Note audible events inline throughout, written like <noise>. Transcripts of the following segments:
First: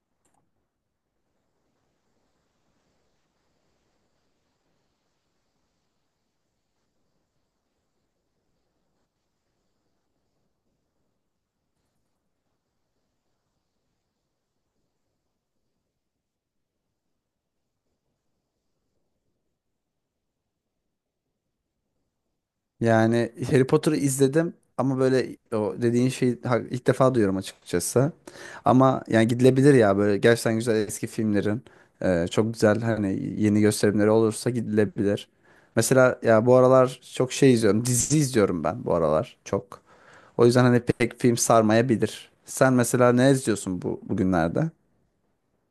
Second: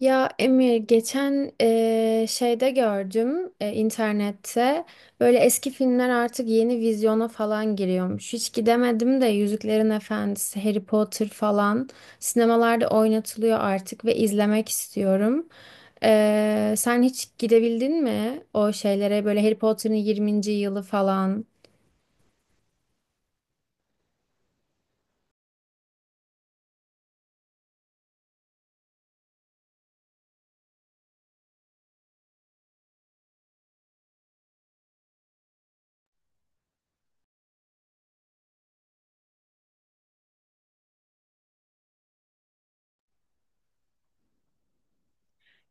Ya Emir geçen şeyde gördüm internette böyle eski filmler artık yeni vizyona falan giriyormuş. Hiç gidemedim de Yüzüklerin Efendisi, Harry Potter falan sinemalarda oynatılıyor artık ve izlemek istiyorum. Sen hiç gidebildin mi o şeylere böyle Harry Potter'ın 20. yılı falan? Yani Harry Potter'ı izledim ama böyle o dediğin şeyi ilk defa duyuyorum açıkçası. Ama yani gidilebilir ya böyle gerçekten güzel eski filmlerin çok güzel hani yeni gösterimleri olursa gidilebilir. Mesela ya bu aralar çok şey izliyorum. Dizi izliyorum ben bu aralar çok. O yüzden hani pek film sarmayabilir. Sen mesela ne izliyorsun bu bugünlerde?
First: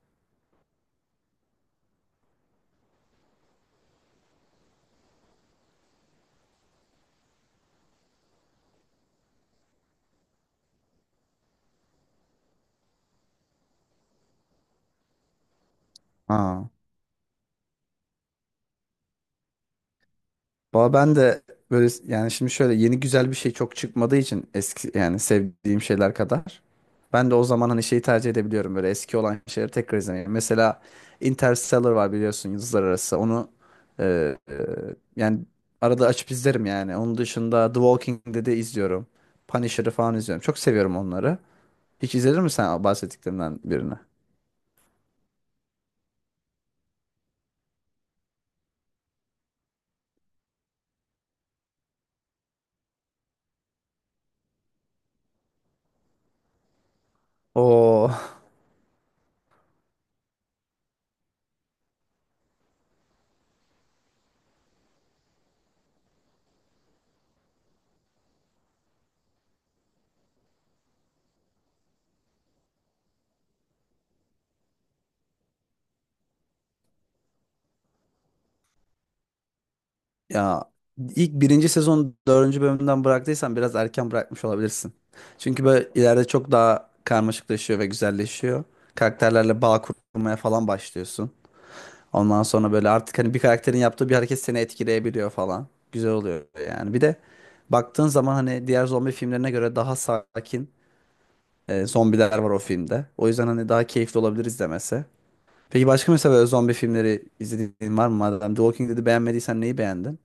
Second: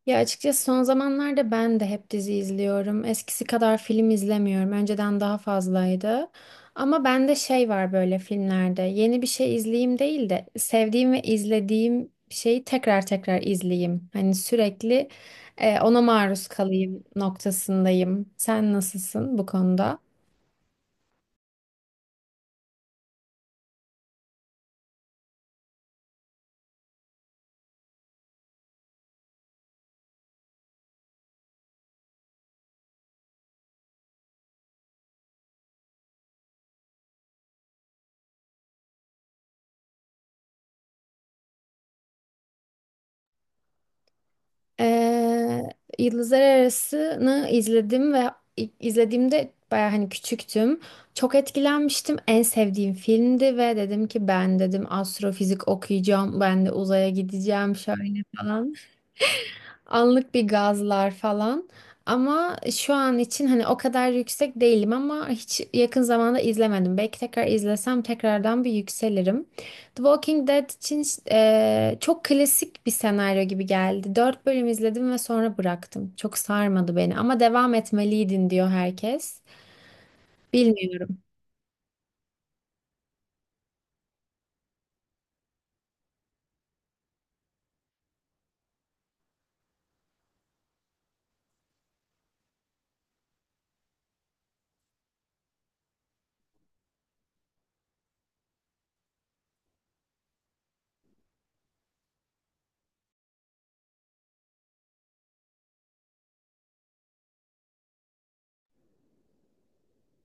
Ya açıkçası son zamanlarda ben de hep dizi izliyorum. Eskisi kadar film izlemiyorum. Önceden daha fazlaydı. Ama bende şey var böyle filmlerde. Yeni bir şey izleyeyim değil de sevdiğim ve izlediğim şeyi tekrar tekrar izleyeyim. Hani sürekli ona maruz Aa. kalayım noktasındayım. Sen nasılsın bu konuda? Valla ben de böyle yani şimdi şöyle yeni güzel bir şey çok çıkmadığı için eski yani sevdiğim şeyler kadar. Ben de o zaman hani şeyi tercih edebiliyorum böyle eski olan şeyleri tekrar izlemeyi. Mesela Interstellar var biliyorsun Yıldızlar Arası. Onu e, e, yani arada açıp izlerim yani. Onun dışında The Walking Dead'i izliyorum. Punisher'ı falan izliyorum. Çok seviyorum onları. Hiç izledin mi sen bahsettiklerinden birini? Ee, Yıldızlar Arası'nı izledim ve izlediğimde baya hani küçüktüm. Çok etkilenmiştim. En sevdiğim filmdi ve dedim ki ben dedim astrofizik okuyacağım. Ben de uzaya gideceğim Oo. şöyle <laughs> falan. Anlık bir gazlar falan. Ama şu an için hani o kadar yüksek değilim ama hiç yakın zamanda izlemedim. Belki tekrar izlesem tekrardan bir yükselirim. The Walking Dead için çok klasik bir senaryo gibi geldi. Dört bölüm izledim ve sonra bıraktım. Çok sarmadı beni ama devam etmeliydin diyor herkes. Ya Bilmiyorum. ilk birinci sezon dördüncü bölümünden bıraktıysan biraz erken bırakmış olabilirsin. Çünkü böyle ileride çok daha karmaşıklaşıyor ve güzelleşiyor. Karakterlerle bağ kurmaya falan başlıyorsun. Ondan sonra böyle artık hani bir karakterin yaptığı bir hareket seni etkileyebiliyor falan. Güzel oluyor yani. Bir de baktığın zaman hani diğer zombi filmlerine göre daha sakin zombiler var o filmde. O yüzden hani daha keyifli olabilir izlemesi. Peki başka mesela böyle zombi filmleri izlediğin var mı? Madem The Walking Dead'i beğenmediysen neyi beğendin?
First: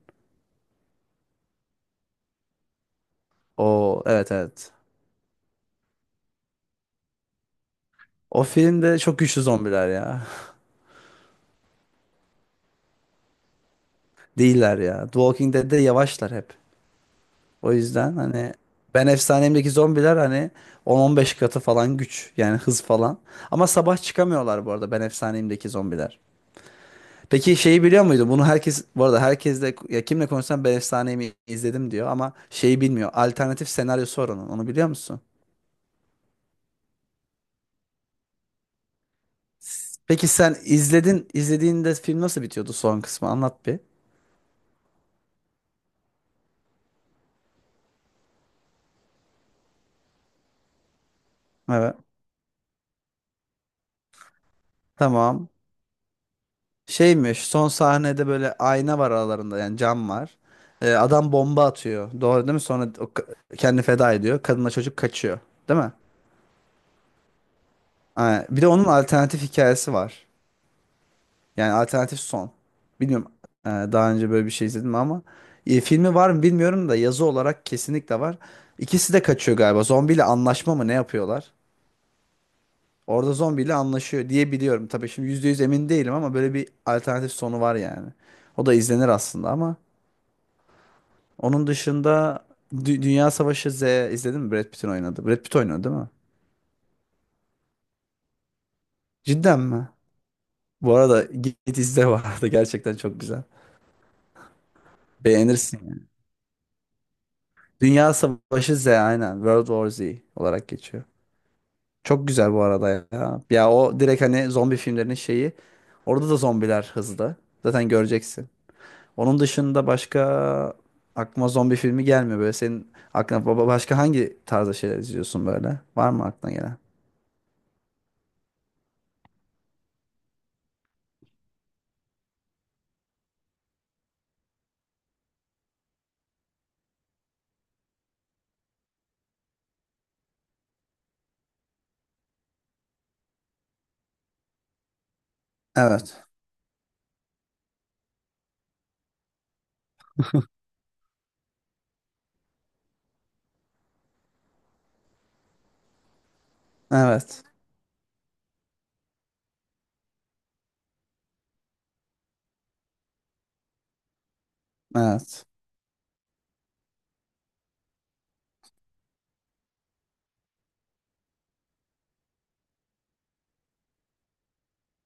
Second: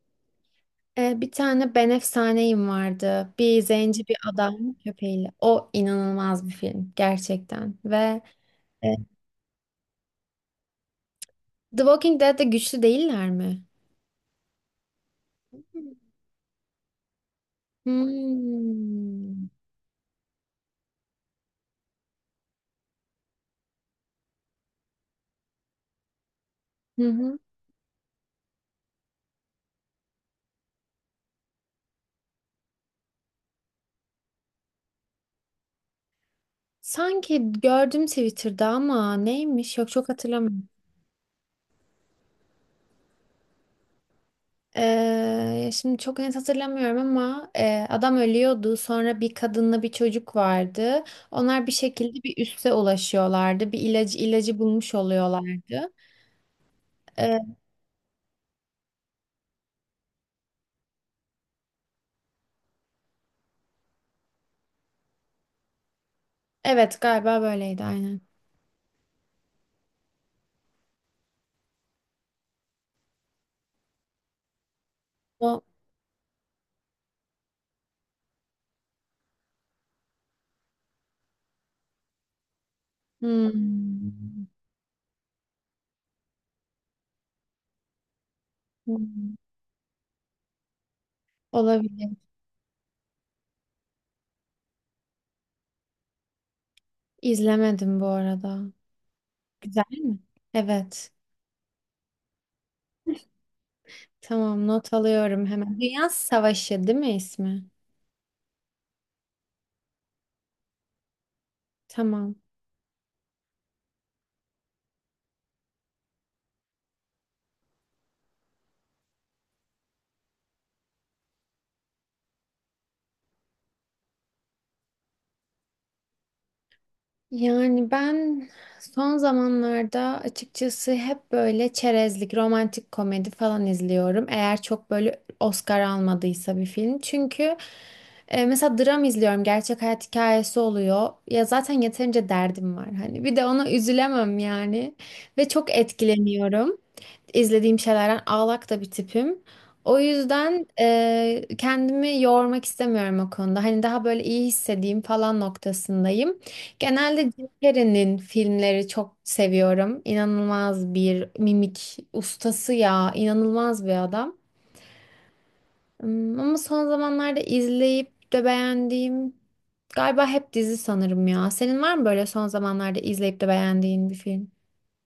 Bir tane Ben Efsaneyim vardı. Bir O, zenci bir evet, evet. adam köpeğiyle. O inanılmaz bir film gerçekten ve... O filmde çok güçlü zombiler ya. The Walking Dead'de güçlü değiller mi? <laughs> Değiller ya. The Walking Dead'de yavaşlar hep. O yüzden hani Hmm. Ben Efsanem'deki zombiler hani 10-15 katı falan güç. Yani hız falan. Ama sabah çıkamıyorlar bu arada Ben Efsanem'deki zombiler. Hı hı. Peki şeyi biliyor muydun? Bunu herkes bu arada herkesle ya kimle konuşsam Ben Efsanem'i izledim diyor ama şeyi bilmiyor. Alternatif senaryosu var onun. Onu biliyor musun? Sanki gördüm Twitter'da ama neymiş? Yok çok Peki sen hatırlamıyorum. izledin, izlediğinde film nasıl bitiyordu son kısmı? Anlat bir. Şimdi çok net hatırlamıyorum ama adam ölüyordu. Sonra bir kadınla bir çocuk vardı. Onlar bir Evet. şekilde bir üste ulaşıyorlardı. Bir ilacı bulmuş Tamam. oluyorlardı. Şeymiş Ee, son sahnede böyle ayna var aralarında yani cam var. Adam bomba atıyor. Doğru değil mi? Sonra o kendini feda ediyor. Kadınla çocuk kaçıyor. Değil mi? evet galiba böyleydi aynen. Ha, bir de onun alternatif hikayesi var. Yani alternatif son. Bilmiyorum, daha önce böyle bir şey izledim ama O filmi var mı bilmiyorum da yazı olarak kesinlikle var. İkisi de kaçıyor galiba. Zombiyle anlaşma mı ne yapıyorlar? Orada zombiyle hmm. anlaşıyor diye biliyorum. Tabii şimdi %100 emin değilim ama böyle bir alternatif sonu var yani. O da izlenir Hmm. aslında ama onun Olabilir. dışında Dünya Savaşı Z izledin mi? Brad Pitt'in oynadı. Brad Pitt oynadı değil mi? İzlemedim bu arada. Cidden Güzel mi? mi? Bu Evet. arada git git izle bu arada. <laughs> Gerçekten çok güzel. Tamam, not alıyorum hemen. Beğenirsin, yani. Dünya Savaşı değil mi ismi? Dünya Savaşı Z aynen. World War Z olarak geçiyor. Çok Tamam. güzel bu arada ya. Ya o direkt hani zombi filmlerinin şeyi. Orada da zombiler hızlı. Zaten göreceksin. Onun dışında başka aklıma zombi filmi gelmiyor böyle. Senin aklına baba başka hangi tarzda şeyler izliyorsun böyle? Var mı aklına gelen? Yani ben son zamanlarda açıkçası hep böyle çerezlik, romantik komedi falan izliyorum. Eğer çok böyle Oscar almadıysa bir film. Çünkü mesela dram izliyorum. Gerçek hayat hikayesi oluyor. Ya zaten yeterince derdim var. Hani bir de ona üzülemem yani. Ve çok Evet. etkileniyorum. İzlediğim şeylerden ağlak da bir tipim. O yüzden kendimi yormak istemiyorum o konuda. Hani daha böyle iyi hissedeyim falan noktasındayım. Genelde Evet. Jim Carrey'nin filmleri çok seviyorum. İnanılmaz bir mimik ustası ya. İnanılmaz bir adam. Evet. Ama son zamanlarda izleyip de beğendiğim galiba hep dizi sanırım ya. Senin var mı böyle son zamanlarda izleyip de beğendiğin bir film?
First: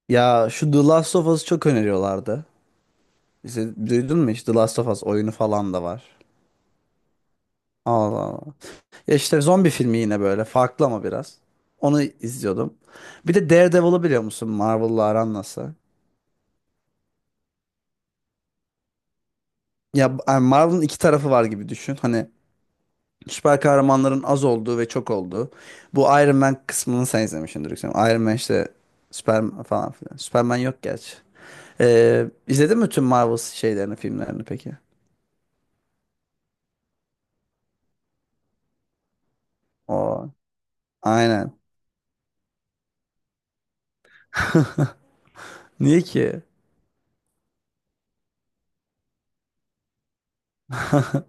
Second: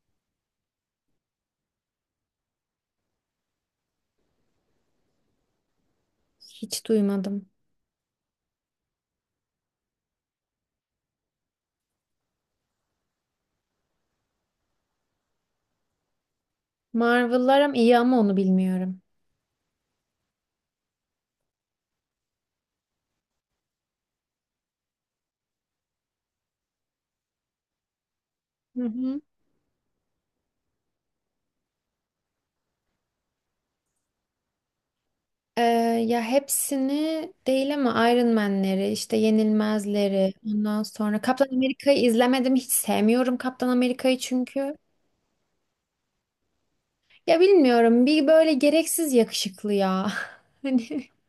Ya şu The Last of Us'ı çok öneriyorlardı. İşte, duydun mu hiç? The Last of Us oyunu falan da var. Hiç duymadım. Allah Allah. Ya işte zombi filmi yine böyle. Farklı ama biraz. Onu izliyordum. Bir de Daredevil'ı biliyor musun? Marvel'la aran nasıl? Marvel'lar ama iyi ama onu bilmiyorum. Ya yani Marvel'ın iki tarafı var gibi düşün. Hani süper kahramanların az olduğu ve çok olduğu. Bu Iron Man kısmını sen izlemişsindir, yüksek ihtimalle. Iron Man işte Hı hı. Superman falan filan. Superman yok gerçi. İzledin mi tüm Marvel şeylerini, filmlerini peki? Ee, ya hepsini değil ama Iron Man'leri, işte O, Yenilmezleri, ondan sonra Kaptan aynen. Amerika'yı izlemedim. Hiç sevmiyorum Kaptan Amerika'yı çünkü. <laughs> Niye ki? Ya bilmiyorum bir böyle gereksiz yakışıklı ya. <laughs> Hani <laughs>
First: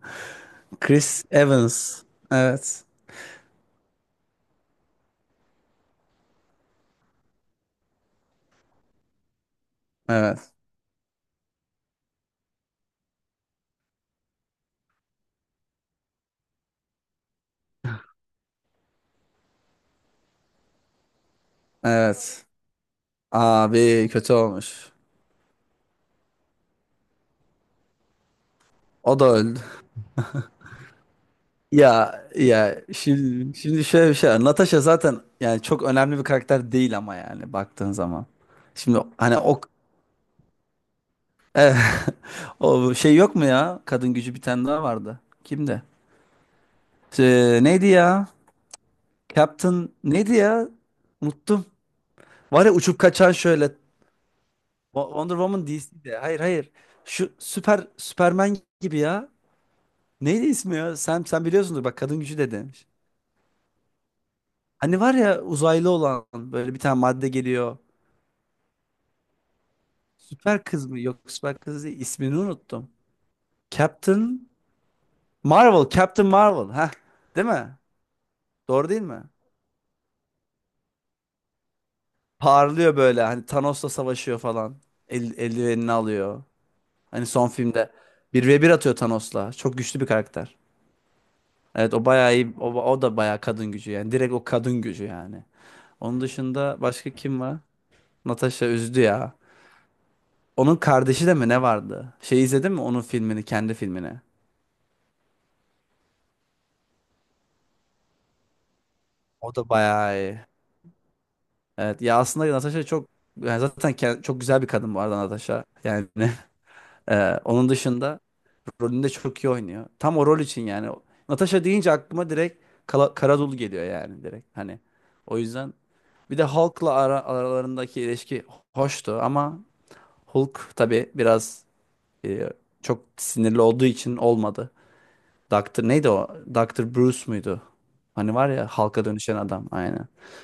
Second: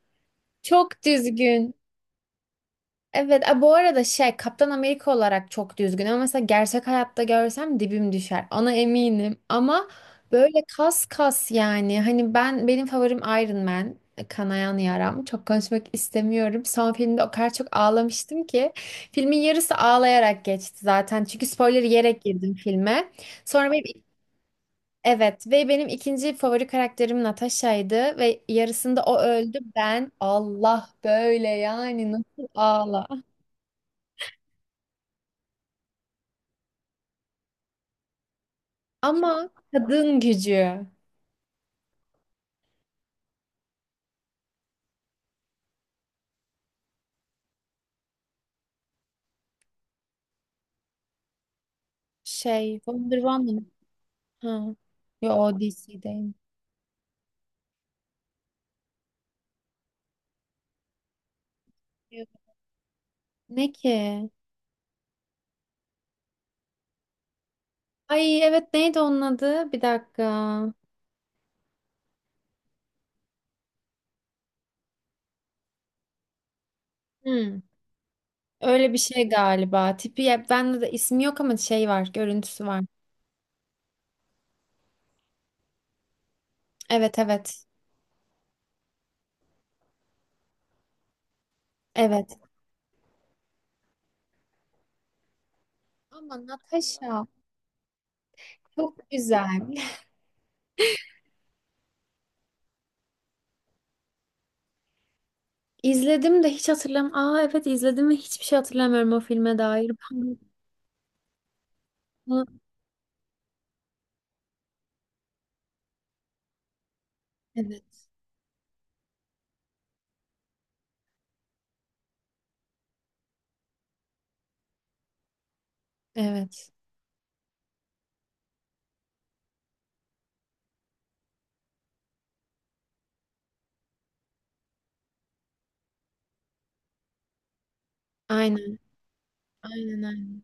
çok Chris düzgün. Evans. Evet. Evet, bu arada şey Kaptan Amerika olarak çok düzgün ama mesela gerçek hayatta görsem dibim düşer. Ona eminim ama Evet. böyle kas kas yani hani benim favorim Iron Man. Kanayan yaram. Çok konuşmak istemiyorum. Son filmde o kadar çok ağlamıştım ki. Filmin yarısı ağlayarak geçti zaten. Çünkü spoiler yiyerek Evet. girdim filme. Sonra benim, Abi kötü olmuş. evet ve benim ikinci favori karakterim Natasha'ydı ve yarısında o O da öldü. öldü. Ben Allah böyle yani Ya nasıl ya ağla. şimdi şöyle bir şey var. Natasha zaten yani çok önemli bir karakter değil ama yani baktığın zaman. Şimdi hani Ama o kadın gücü <laughs> o şey yok mu ya? Kadın gücü bir tane daha vardı. Kimdi? Neydi ya? Captain neydi ya? Unuttum. Var ya şey uçup Wonder kaçan Woman. şöyle Ha. Yo Wonder o Woman DC'de. DC'deyim. Hayır, hayır. Şu süper Superman gibi ya. Neydi ismi ya? Sen biliyorsundur, bak, kadın gücü de demiş. Ne ki? Hani var ya uzaylı olan böyle bir tane madde geliyor. Ay evet, neydi onun adı? Bir dakika. Süper kız mı? Yok, süper kız değil. İsmini unuttum. Captain Marvel. Captain Marvel. Ha, değil Hmm. mi? Doğru Öyle bir değil mi? şey galiba. Tipi ya, bende de ismi yok ama şey var, görüntüsü var. Parlıyor böyle hani Thanos'la savaşıyor falan. Eldivenini alıyor. Evet, Hani son evet. filmde bir ve bir atıyor Thanos'la. Çok güçlü bir karakter. Evet, o bayağı Evet. iyi. O, o da bayağı kadın gücü yani. Direkt o kadın gücü yani. Onun Ama dışında başka Natasha kim var? Natasha çok üzdü ya. güzel. <laughs> Onun kardeşi de mi ne vardı? Şey izledin mi onun filmini, kendi filmini? İzledim de hiç hatırlam. Aa evet izledim ve hiçbir şey hatırlamıyorum o O filme da dair. bayağı iyi. Evet ya, aslında Natasha çok yani zaten çok güzel bir kadın bu arada Natasha. Yani <laughs> <laughs> onun Evet. dışında rolünde çok iyi oynuyor. Tam o rol için yani. Natasha deyince aklıma direkt Kala, Karadul geliyor yani direkt. Hani o yüzden bir de Evet. Hulk'la aralarındaki ilişki hoştu ama Hulk tabii biraz e, çok sinirli olduğu için olmadı. Doktor neydi o? Doktor Bruce muydu? Hani var ya Aynen. halka dönüşen adam, Aynen, aynen. aynen.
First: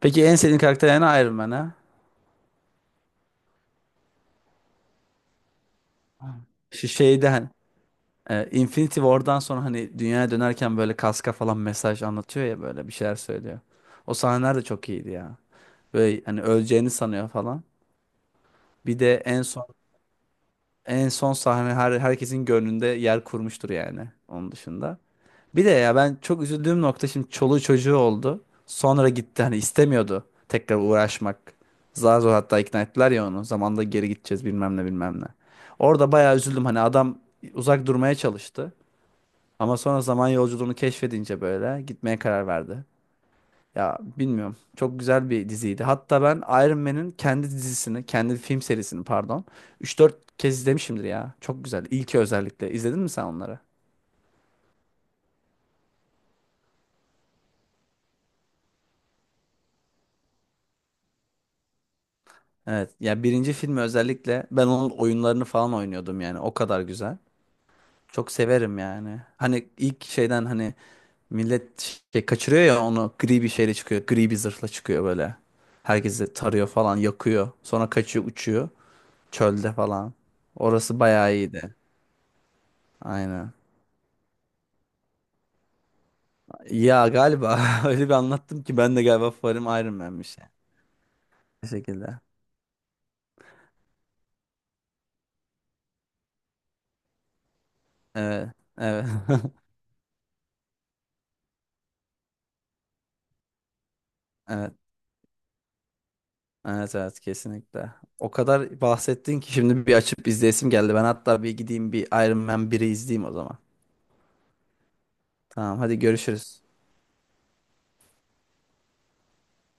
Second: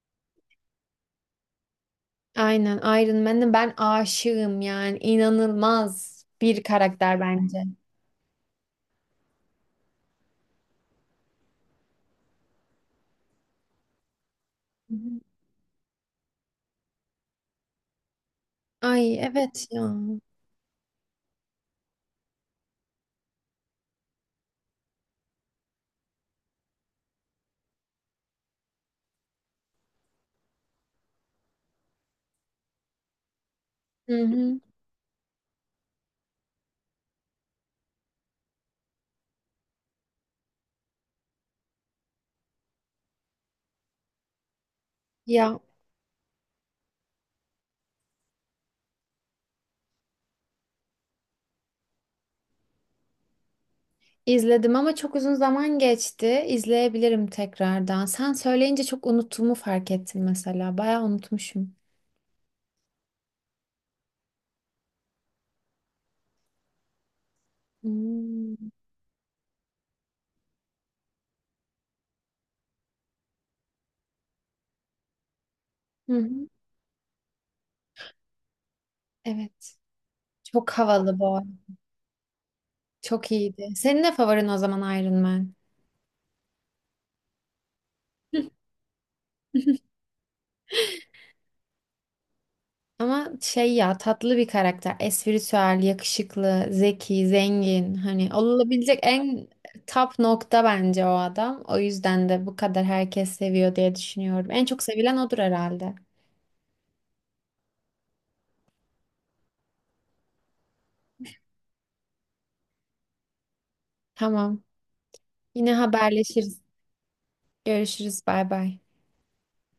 Peki en sevdiğin karakter yani Iron Man ha? Aynen Iron Man'e ben aşığım yani inanılmaz bir Şu karakter şeyden bence. Infinity War'dan sonra hani dünyaya dönerken böyle kaska falan mesaj anlatıyor ya böyle bir şeyler söylüyor. O sahneler de çok Hı iyiydi hı. ya. Böyle hani öleceğini sanıyor falan. Bir de Ay en son evet ya. en son sahne herkesin gönlünde yer kurmuştur yani onun dışında. Bir de ya ben çok üzüldüğüm nokta, şimdi çoluğu çocuğu oldu. Sonra gitti, hani istemiyordu tekrar uğraşmak. Zar zor hatta ikna ettiler ya onu. Zamanında geri Hı gideceğiz, hı. bilmem ne, bilmem ne. Orada bayağı üzüldüm, hani adam uzak durmaya çalıştı. Ama sonra zaman yolculuğunu keşfedince böyle gitmeye karar verdi. Ya bilmiyorum, çok güzel bir Ya diziydi. Hatta ben Iron Man'in kendi dizisini, kendi film serisini, pardon, 3-4 kez izlemişimdir ya. Çok güzel. İlki özellikle. İzledin mi sen onları? izledim ama çok uzun zaman geçti. İzleyebilirim tekrardan. Sen söyleyince çok unuttuğumu fark ettim mesela. Bayağı unutmuşum. Evet. Ya birinci filmi özellikle ben onun oyunlarını falan oynuyordum yani. O kadar güzel. Çok Hmm. severim yani. Hani ilk şeyden hani millet şey kaçırıyor ya onu, gri bir şeyle çıkıyor. Gri bir zırhla çıkıyor böyle. Hı Herkesi hı. tarıyor falan, yakıyor. Sonra kaçıyor, uçuyor. Çölde Evet. falan. Çok Orası havalı bayağı bu arada. iyiydi. Çok Aynen. iyiydi. Senin ne favorin o zaman Iron Man? Ya galiba <laughs> öyle bir anlattım ki ben de galiba favorim <laughs> Iron Man'miş, yani. Bu şekilde. Ama şey ya tatlı bir karakter. Espritüel, yakışıklı, zeki, zengin. Hani Evet. olabilecek Evet. en <laughs> top nokta bence o adam. O yüzden de bu kadar herkes seviyor diye düşünüyorum. En Evet. çok sevilen odur herhalde. Evet, evet, kesinlikle. O kadar bahsettin ki şimdi bir açıp izleyesim geldi. Ben hatta bir gideyim bir Iron Man 1'i izleyeyim o zaman. Tamam. Yine Tamam, hadi haberleşiriz. görüşürüz. Görüşürüz. Bay bay.